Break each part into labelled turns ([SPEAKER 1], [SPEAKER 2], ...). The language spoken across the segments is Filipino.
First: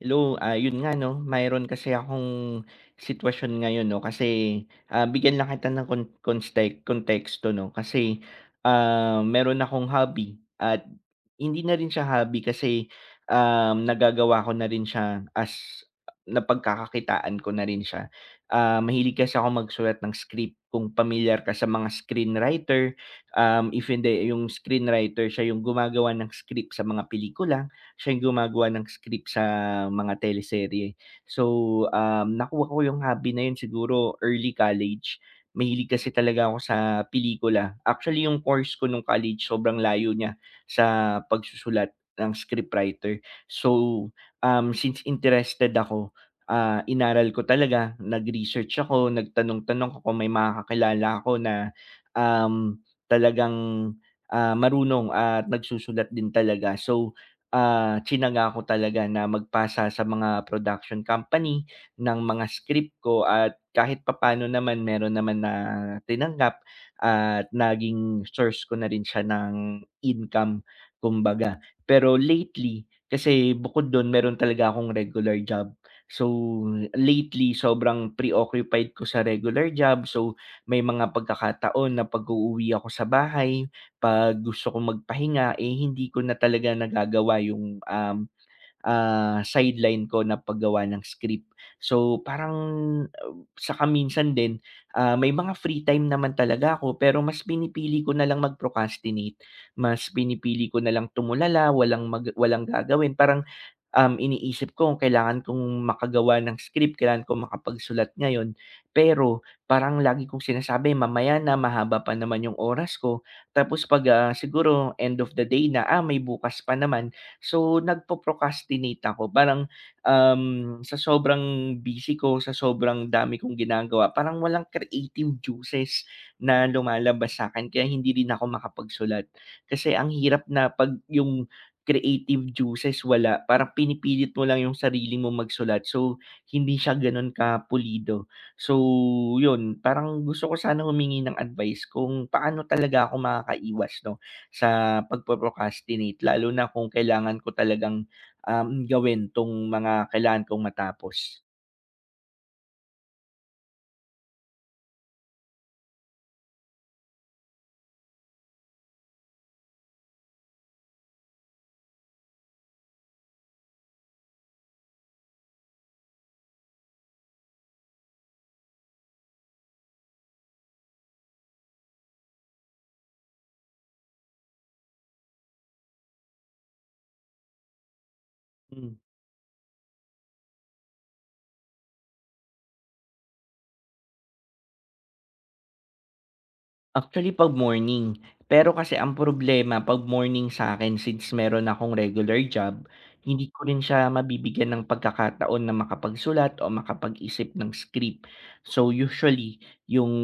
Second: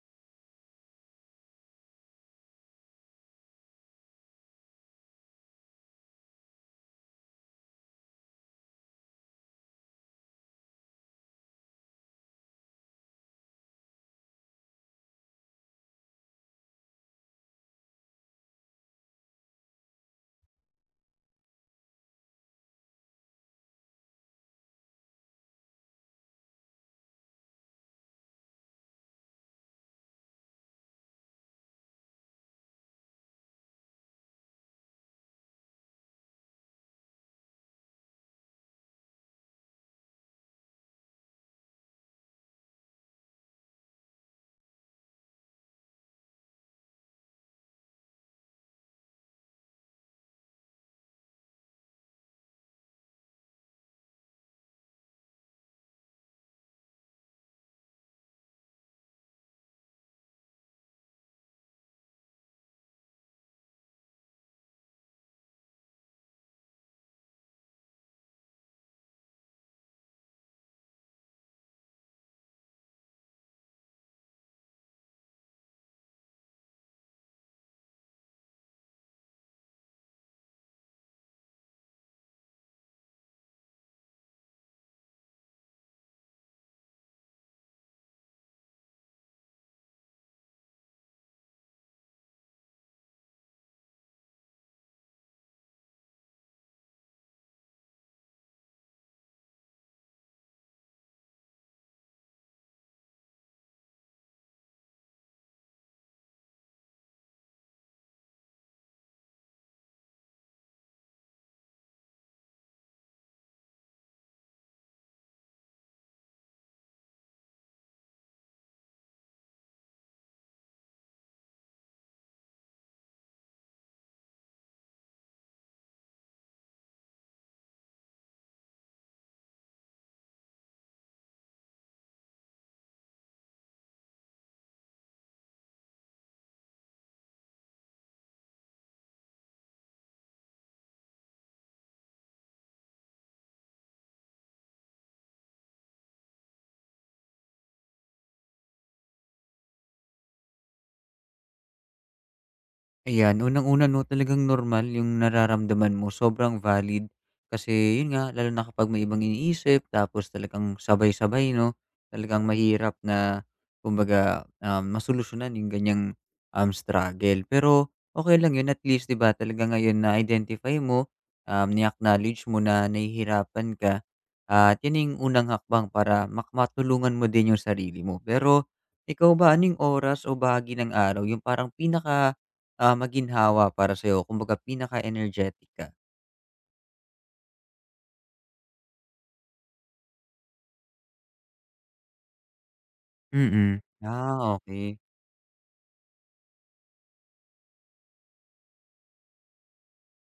[SPEAKER 1] Hello, yun nga 'no, mayroon kasi akong sitwasyon ngayon 'no, kasi, bigyan lang kita ng konteksto 'no, kasi, meron akong hobby at hindi na rin siya hobby kasi, nagagawa ko na rin siya as napagkakakitaan ko na rin siya. Mahilig kasi akong magsulat ng script, kung pamilyar ka sa mga screenwriter, if hindi yung screenwriter siya yung gumagawa ng script sa mga pelikula. Siya yung gumagawa ng script sa mga teleserye. So, nakuha ko yung hobby na yun siguro early college. Mahilig kasi talaga ako sa pelikula. Actually, yung course ko nung college sobrang layo niya sa pagsusulat ng scriptwriter. So, since interested ako, inaral ko talaga, nag-research ako, nagtanong-tanong ako kung may mga kakilala ako na um, talagang marunong at nagsusulat din talaga. So, tinaga ko talaga na magpasa sa mga production company ng mga script ko at kahit papaano naman meron naman na tinanggap at naging source ko na rin siya ng income kumbaga. Pero lately, kasi bukod dun meron talaga akong regular job. So, lately sobrang preoccupied ko sa regular job. So, may mga pagkakataon na pag-uuwi ako sa bahay 'pag gusto kong magpahinga, eh, hindi ko na talaga nagagawa yung, sideline ko na paggawa ng script. So, parang, ah, saka minsan din, may mga free time naman talaga ako pero mas pinipili ko na lang mag-procrastinate. Mas pinipili ko na lang tumulala, walang gagawin, parang iniisip ko kung kailangan kong makagawa ng script, kailangan kong makapagsulat ngayon. Pero parang lagi kong sinasabi, "Mamaya na, mahaba pa naman yung oras ko." Tapos 'pag, siguro end of the day na, "Ah, may bukas pa naman." So, nagpo-procrastinate ako. Parang, sa sobrang busy ko, sa sobrang dami kong ginagawa, parang walang creative juices na lumalabas sa akin kaya hindi rin ako makapagsulat. Kasi ang hirap na 'pag yung creative juices wala, parang pinipilit mo lang yung sarili mo magsulat so hindi siya gano'n kapulido. So yun, parang gusto ko sana humingi ng advice kung paano talaga ako makakaiwas 'no, sa pagpo-procrastinate lalo na kung kailangan ko talagang, gawin 'tong mga kailangan kong matapos.
[SPEAKER 2] Ayan, unang-una 'no, talagang normal yung nararamdaman mo, sobrang valid. Kasi yun nga, lalo na kapag may ibang iniisip tapos talagang sabay-sabay 'no, talagang mahirap na kumbaga, masolusyonan yung ganiyang, struggle. Pero okay lang yun, at least 'di ba talaga ngayon na-identify mo, ni-acknowledge mo na nahihirapan ka, at yun na yung unang hakbang para matulungan mo din yung sarili mo. Pero
[SPEAKER 1] Hmm.
[SPEAKER 2] ikaw ba, ano oras o bahagi ng araw yung parang pinaka ah, maginhawa para sa'yo, kumbaga pinaka-energetic ka.
[SPEAKER 1] Actually 'pag morning, pero kasi ang problema 'pag morning sa akin since meron akong regular job, hindi ko
[SPEAKER 2] Mm.
[SPEAKER 1] rin siya
[SPEAKER 2] Ah,
[SPEAKER 1] mabibigyan ng
[SPEAKER 2] okay.
[SPEAKER 1] pagkakataon na makapagsulat o makapag-isip ng script. So usually yung,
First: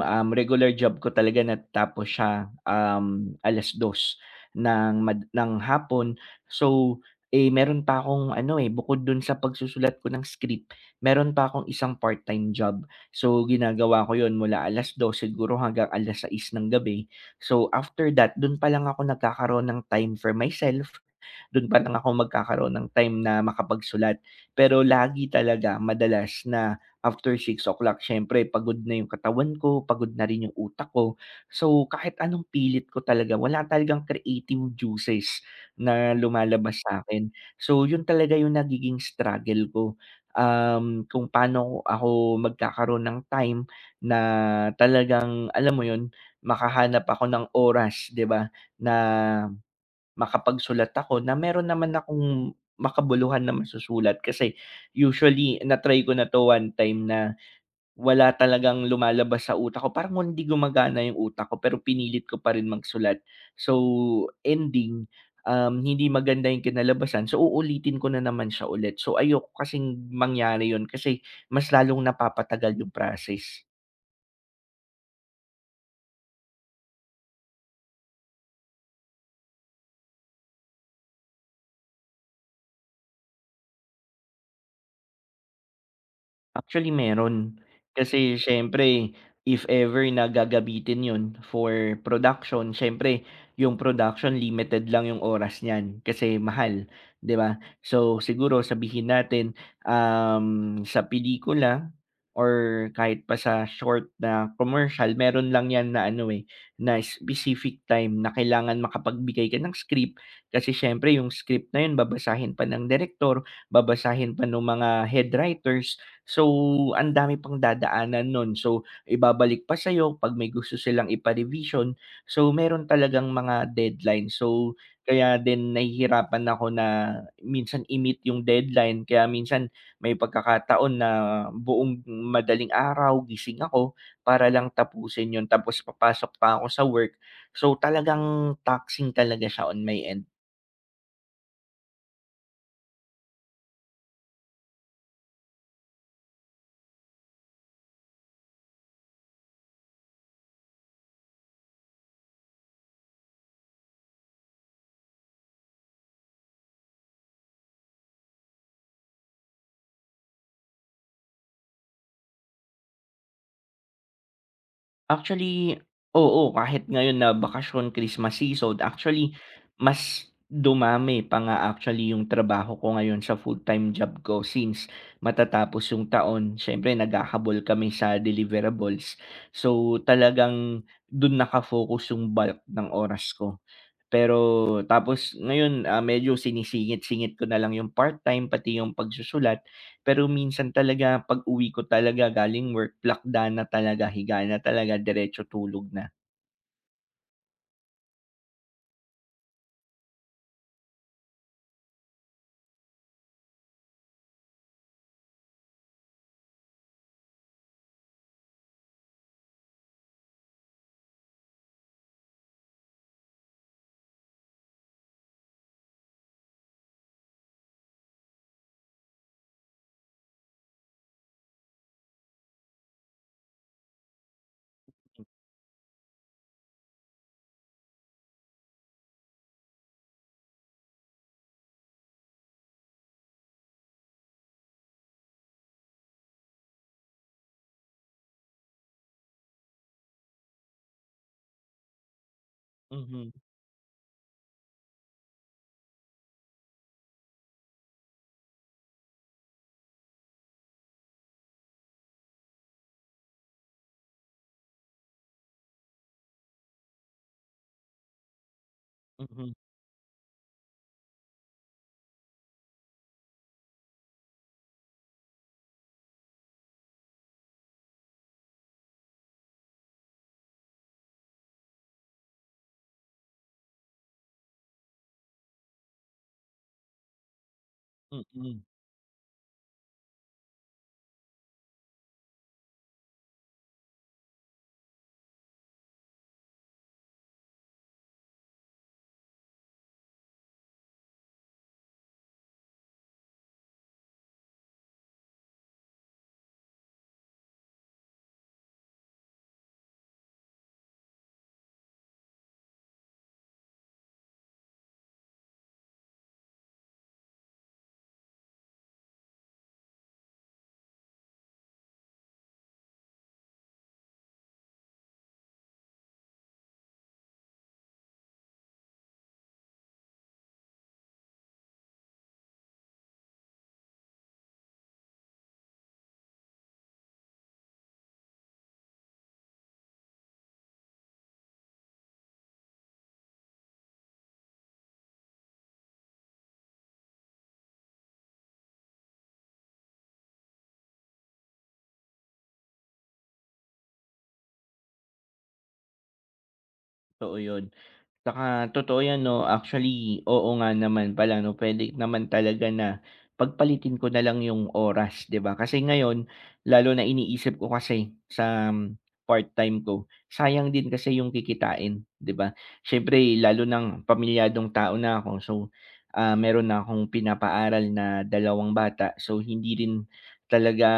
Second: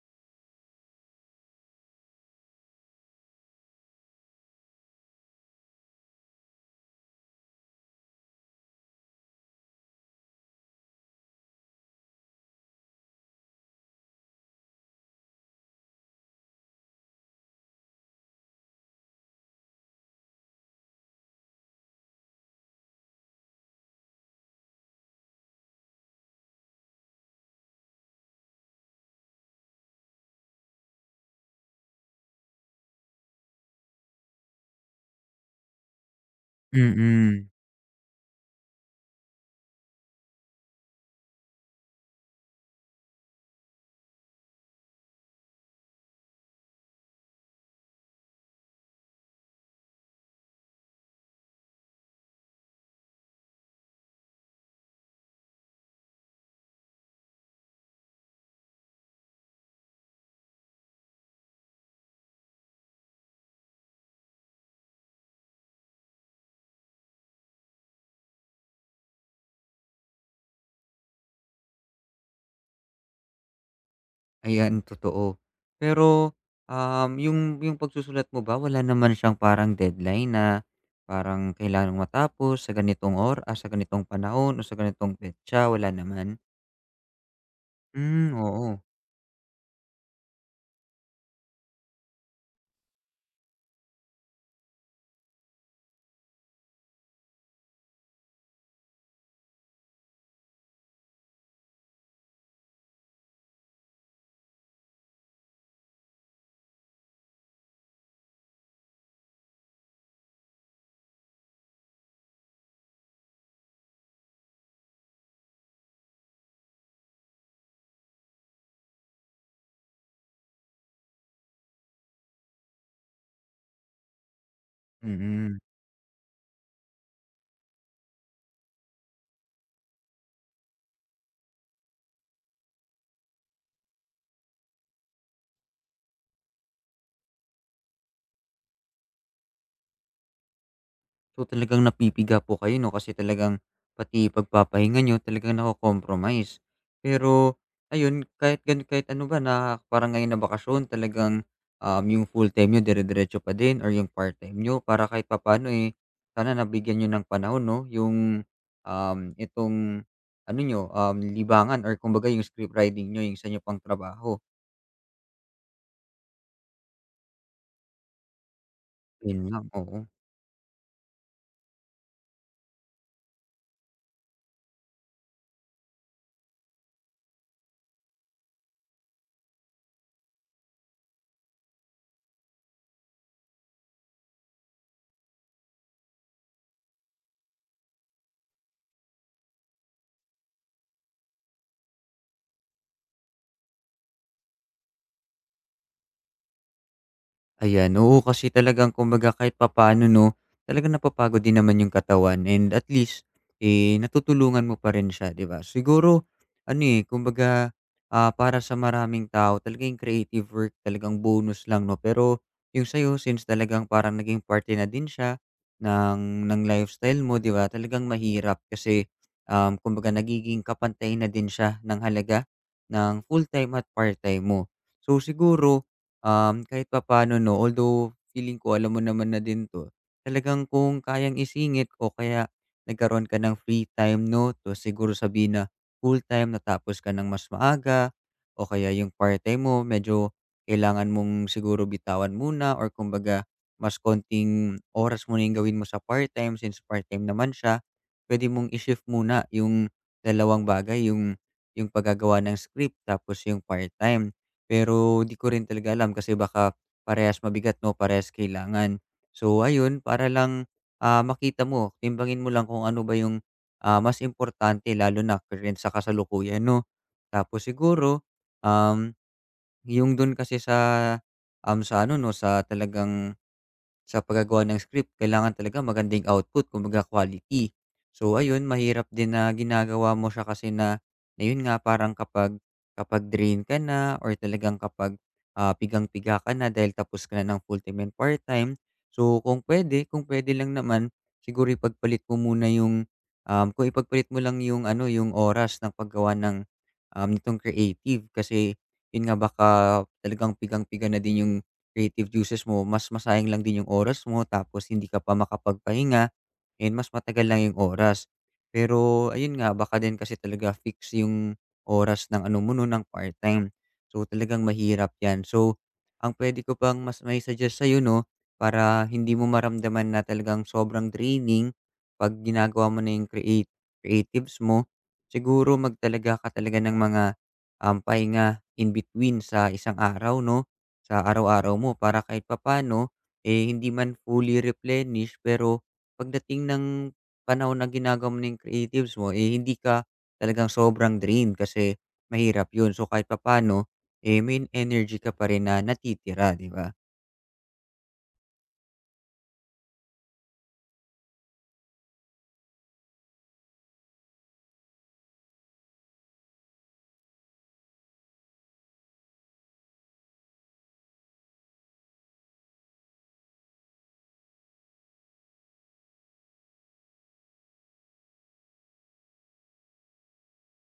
[SPEAKER 1] regular job ko talaga natatapos siya, alas dos ng hapon. So, eh, meron pa akong ano, eh, bukod dun sa pagsusulat ko ng script, meron pa akong isang part-time job. So, ginagawa ko yon mula 12:00 siguro hanggang 6:00 ng gabi. So, after that dun pa lang ako nagkakaroon ng time for myself, dun pa lang ako magkakaroon ng time na makapagsulat. Pero lagi talaga madalas na after six o'clock siyempre pagod na yung katawan ko, pagod na rin yung utak ko. So, kahit anong pilit ko talaga wala talagang creative juices na lumalabas sa sa'kin.
[SPEAKER 2] Mm.
[SPEAKER 1] So, yun talaga yung nagiging struggle ko kung paano ako magkakaroon ng time na talagang alam mo 'yun, makahanap ako ng oras 'di ba, na makapagsulat ako na meron naman akong makabuluhan na masusulat kasi usually na-try ko na 'to one time na wala talagang lumalabas sa utak ko, parang hindi gumagana yung utak ko pero pinilit ko pa rin magsulat. So, ending, hindi maganda yung kinalabasan, so uulitin ko na naman siya ulit. So, ayoko kasing mangyari yun kasi mas lalong napapatagal yung process.
[SPEAKER 2] Ayan, totoo. Pero, yung pagsusulat mo ba, wala naman siyang parang deadline na parang kailangang matapos sa ganitong or ah, sa ganitong panahon o sa ganitong petsa, wala naman?
[SPEAKER 1] Actually meron.
[SPEAKER 2] Hmm,
[SPEAKER 1] Kasi
[SPEAKER 2] oo.
[SPEAKER 1] siyempre if ever na gagamitin 'yun for production, siyempre yung production limited lang yung oras niyan kasi mahal, 'di ba? So siguro sabihin natin, sa pelikula or kahit pa sa short na commercial meron lang 'yan na ano, eh, na specific time na kailangan makapagbigay ka ng script. Kasi siyempre yung script na 'yun babasahin pa ng director babasahin pa ng mga head writers. So, ang dami pang dadaanan nun. So, ibabalik pa sa'yo 'pag may gusto silang ipa-revision. So, meron talagang mga deadline. So, kaya
[SPEAKER 2] Mm.
[SPEAKER 1] din nahihirapan ako na minsan i-meet yung deadline. Kaya minsan may pagkakataon na buong madaling araw gising ako para lang tapusin yun tapos papasok pa ako sa work. So, talagang taxing talaga siya on my end.
[SPEAKER 2] So, talagang napipiga po kayo 'no, kasi talagang pati pagpapahinga niyo talagang nako-compromise. Pero ayun, kahit ano ba, na parang ngayon na bakasyon talagang, yung full-time niyo dire-diretso pa din or yung part-time niyo, para kahit papaano, eh, sana nabigyan niyo ng panahon 'no, yung, itong ano niyo, libangan or kumbaga yung script writing niyo, yung sa niyo pang trabaho.
[SPEAKER 1] Actually, oo. Kahit ngayon na bakasyon, Christmas season, actually
[SPEAKER 2] Yun lang, oo.
[SPEAKER 1] mas dumami pa nga actually yung trabaho ko ngayon sa full-time job ko since matatapos yung taon. Siyempre naghahabol kami sa deliverables. So, talagang dun nakafocus yung bulk ng oras ko. Pero tapos ngayon, medyo sinisingit-singit ko na lang yung part-time pati yung pagsusulat. Pero minsan talaga pag-uwi ko talaga galing work, plakda na talaga, higa na talaga, diretso tulog na.
[SPEAKER 2] Ayan, oo, kasi talagang kumbaga kahit papaano 'no, talagang napapagod din naman yung katawan, and at least, eh, natutulungan mo pa rin siya, 'di ba? Siguro ano, eh, kumbaga, ah, para sa maraming tao talagang creative work talagang bonus lang 'no, pero yung sa'yo, since talagang parang naging parte na din siya ng lifestyle mo, 'di ba, talagang mahirap kasi, kumbaga nagiging kapantay na din siya ng halaga ng full-time at part-time mo. So siguro um, kahit papaano 'no, although feeling ko alam mo naman na din 'to, talagang kung kayang isingit o kaya nagkaroon ka ng free time 'no, to siguro sabihin na full-time natapos ka ng mas maaga, o kaya yung part-time mo medyo kailangan mong siguro bitawan muna or
[SPEAKER 1] Mhm,
[SPEAKER 2] kumbaga mas konting oras muna yung gawin mo sa part-time since part-time naman siya, pwede mong i-shift muna yung dalawang bagay, yung paggagawa ng script tapos yung part-time. Pero di ko rin talaga alam kasi baka parehas mabigat 'no, parehas kailangan.
[SPEAKER 1] mhm,
[SPEAKER 2] So ayun, para lang, ah, makita mo, timbangin mo lang kung ano ba yung, ah, mas importante lalo na current sa kasalukuyan 'no. Tapos siguro, um, yung dun kasi sa, sa ano 'no, sa talagang sa paggagawa ng script, kailangan talaga magandang output, kumbaga quality. So
[SPEAKER 1] mm.
[SPEAKER 2] ayun, mahirap din na ginagawa mo siya kasi na na yun nga parang kapag kapag drain ka na, or talagang kapag ah, pigang-piga ka na dahil tapos ka na ng full-time and part-time. So kung pwede lang naman siguro ipagpalit mo muna yung um, kung ipagpalit mo lang yung ano, yung oras ng paggawa ng um, nitong creative, kasi yun nga baka talagang pigang-piga na din yung creative juices mo, mas masayang lang din yung oras mo tapos hindi ka pa makapagpahinga, and mas matagal lang yung oras. Pero ayun nga, baka din kasi talaga fix yung oras ng ano mo no, ng part-time. So talagang mahirap yan. So ang pwede ko pang mas may suggest sa'yo no, para hindi mo maramdaman na talagang sobrang draining pag ginagawa mo na yung creatives mo, siguro magtalaga ka talaga ng mga pahinga in between sa isang araw, no? Sa araw-araw mo, para kahit papano, eh, hindi man fully replenish, pero pagdating ng panahon na ginagawa mo na creatives mo, eh, hindi ka talagang sobrang drained kasi mahirap yun. So, kahit papano, eh, may energy ka pa rin na natitira, di ba?
[SPEAKER 1] Totoo yun. Tsaka totoo 'yan 'no, actually, oo nga naman pala 'no, puwede naman talaga na pagpalitin ko na lang yung oras, 'di ba? Kasi ngayon, lalo na iniisip ko kasi sa part-time ko, sayang din kasi yung kikitain, 'di ba? Siyempre lalo ng pamilyadong tao na ako so, meron na akong pinapaaral na dalawang bata so hindi rin talaga,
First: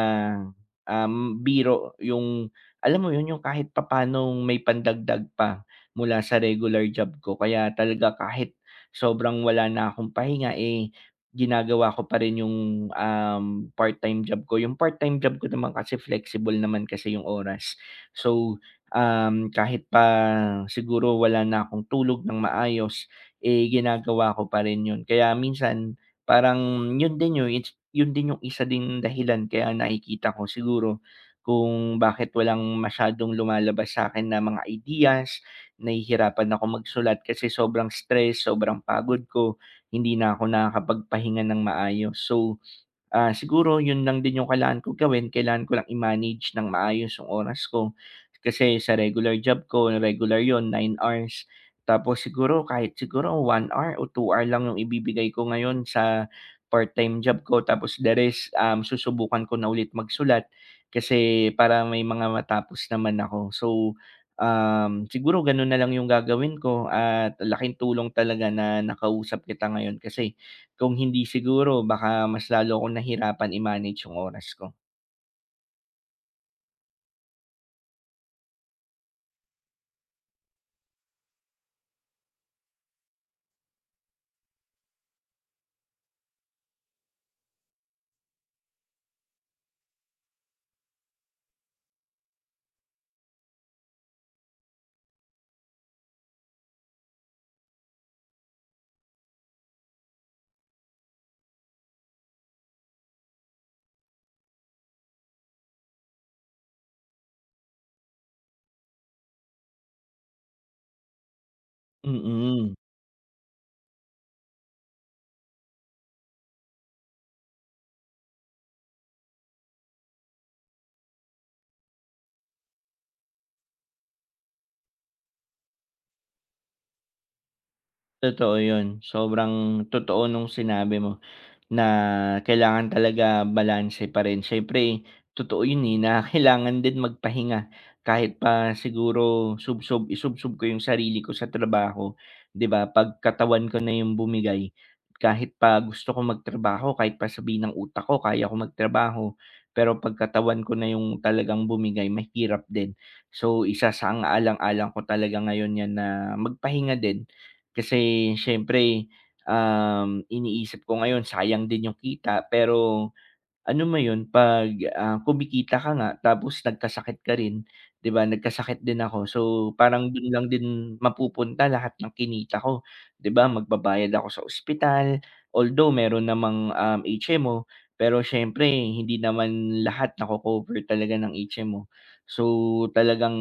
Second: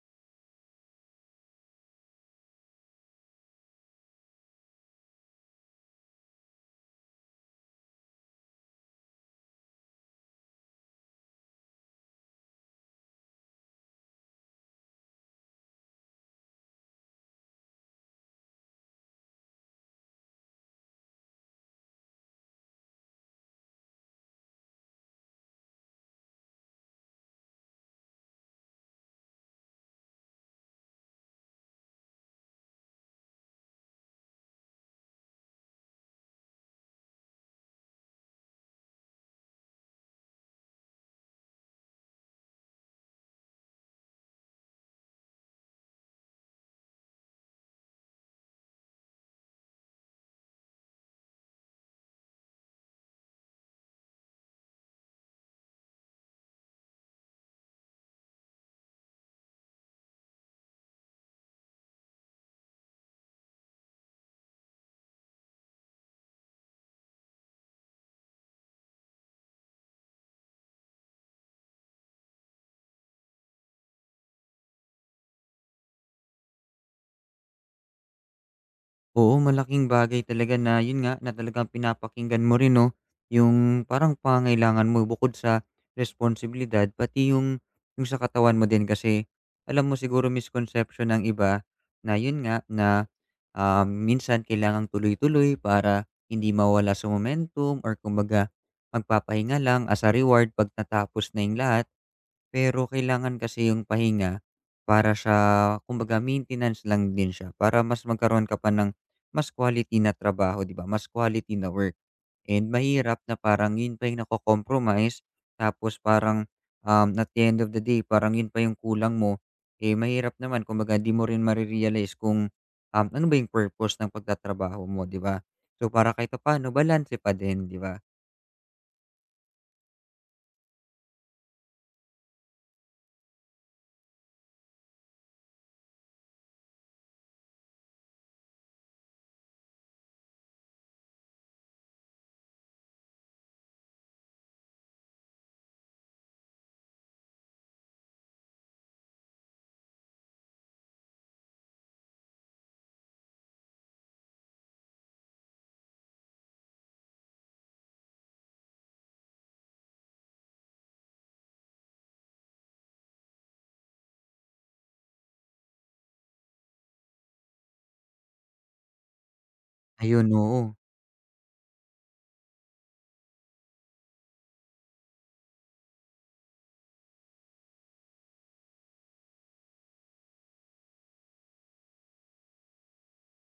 [SPEAKER 1] biro yung alam mo yun, yung kahit papaanong may pandagdag pa mula sa regular job ko kaya talaga kahit sobrang wala na akong pahinga, eh, ginagawa ko pa rin yung, um, part-time job ko. Yung part-time job ko naman kasi flexible naman kasi yung oras. So, kahit pa siguro wala na akong tulog ng maayos, eh, ginagawa ko pa rin yun. Kaya minsan parang yun din yung isa ding dahilan kaya nakikita ko siguro kung bakit walang masyadong lumalabas sa akin na mga ideas nahihirapan ako magsulat kasi sobrang stress, sobrang pagod ko, hindi na ako nakakapagpahinga ng maayos. So, siguro yun lang din yung kailangan kong gawin, kailangan ko lang i-manage ng maayos yung oras ko. Kasi sa regular job ko, regular yon 9 hours. Tapos siguro kahit siguro 1 hour o 2 hour lang yung ibibigay ko ngayon sa part-time job ko. Tapos the rest, susubukan ko na ulit magsulat kasi para may mga matapos naman ako. So, siguro ganun na lang yung gagawin ko at laking tulong talaga na nakausap kita ngayon kasi kung hindi siguro baka mas lalo akong nahirapan i-manage yung oras ko.
[SPEAKER 2] Oo, malaking bagay talaga na yun nga, na talagang pinapakinggan mo rin 'no, yung parang pangailangan mo bukod sa responsibilidad, pati yung sa katawan mo din. Kasi alam mo siguro misconception ng iba na yun nga na, ah, minsan kailangang tuloy-tuloy para hindi mawala sa momentum, or kumbaga magpapahinga lang as a reward 'pag natapos na yung lahat. Pero kailangan kasi yung pahinga, para siya kumbaga maintenance lang din siya, para mas magkaroon ka pa ng mas quality na trabaho, 'di ba? Mas quality na work. And
[SPEAKER 1] Mm.
[SPEAKER 2] mahirap na parang yun pa yung nako-compromise, tapos parang, at the end of the day parang yun pa yung kulang mo, eh, mahirap naman, kumbaga di mo rin kung, ano ba yung purpose ng pagtatrabaho mo, 'di ba? So, para kahit papaano balanse pa din, 'di ba?
[SPEAKER 1] Totoo yun, sobrang totoo nung sinabi mo. Na kailangan talaga balanse pa rin. Siyempre totoo yun, eh, na kailangan din magpahinga kahit pa siguro subsob isubsob ko yung sarili ko sa trabaho, 'di ba, 'pag katawan ko na yung bumigay, kahit pa gusto ko magtrabaho, kahit pa sabihin ng utak ko kaya ko magtrabaho, pero 'pag katawan ko na yung talagang bumigay mahirap din. So, isa sa ang alang-alang ko talaga ngayon yan na magpahinga din. Kasi siyempre iniisip ko ngayon sayang din yung kita pero, ano mo yun 'pag, kumikita ka nga tapos nagkasakit ka rin, 'di ba nagkasakit din ako so parang dun
[SPEAKER 2] Ayun,
[SPEAKER 1] lang
[SPEAKER 2] oo.
[SPEAKER 1] din mapupunta lahat ng kinita ko, 'di ba magbabayad ako sa ospital, although meron namang, HMO pero siyempre hindi naman lahat nako-cover talaga ng HMO. So talagang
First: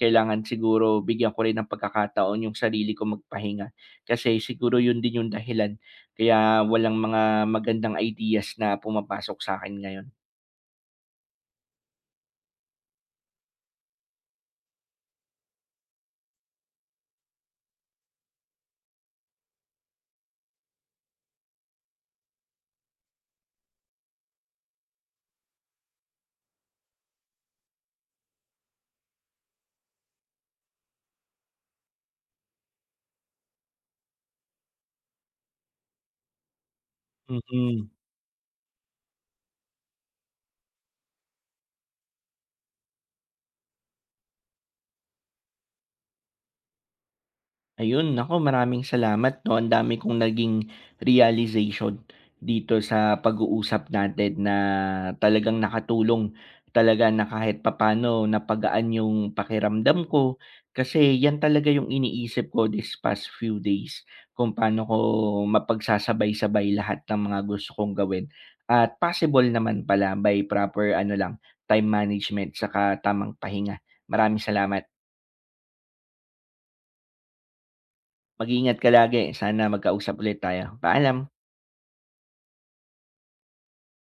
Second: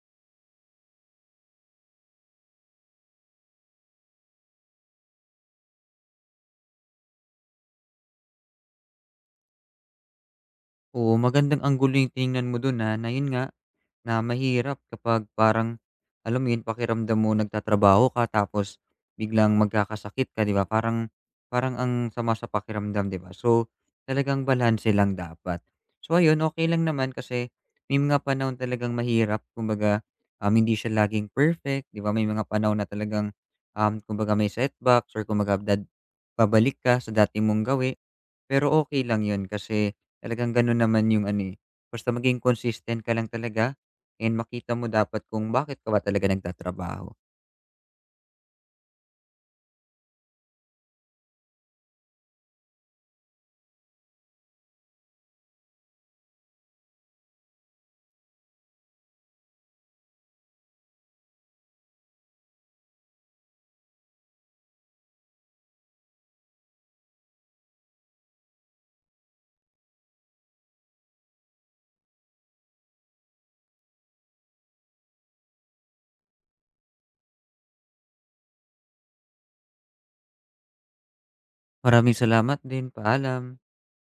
[SPEAKER 1] kailangan siguro bigyan ko rin ng pagkakataon yung sarili ko magpahinga kasi siguro yun din yung dahilan kaya walang mga magandang ideas na pumapasok sa'kin ngayon.
[SPEAKER 2] Oo, magandang anggulo yung tiningnan mo dun, ah, na yun nga, na mahirap kapag parang, alam mo yun, pakiramdam mo nagtatrabaho ka tapos biglang magkakasakit ka, 'di ba? Parang Parang ang sama sa pakiramdam, 'di ba? So, talagang balanse lang dapat. So, ayun, okay lang naman kasi may mga panahon talagang mahirap. Kumbaga, hindi siya laging perfect, 'di ba? May mga panahon na talagang, kumbaga may setbacks or kumbaga babalik ka sa dati mong
[SPEAKER 1] Mm.
[SPEAKER 2] gawin. Pero okay lang 'yun kasi talagang gano'n naman yung ano, eh, basta maging consistent ka lang talaga, and makita mo dapat kung bakit ka ba talaga nagtatrabaho.
[SPEAKER 1] Ayun, nako maraming salamat 'no, ang dami kong naging realization dito sa pag-uusap natin na talagang nakatulong talaga na kahit papaano napagaan yung pakiramdam ko. Kasi yan talaga yung iniisip ko this past few days kung paano ko mapagsasabay-sabay lahat ng mga gusto kong gawin at possible naman pala by proper ano lang, time management saka tamang pahinga. Maraming salamat. Mag-ingat ka lagi, sana magkausap ulit tayo. Paalam.
[SPEAKER 2] Maraming salamat din, paalam.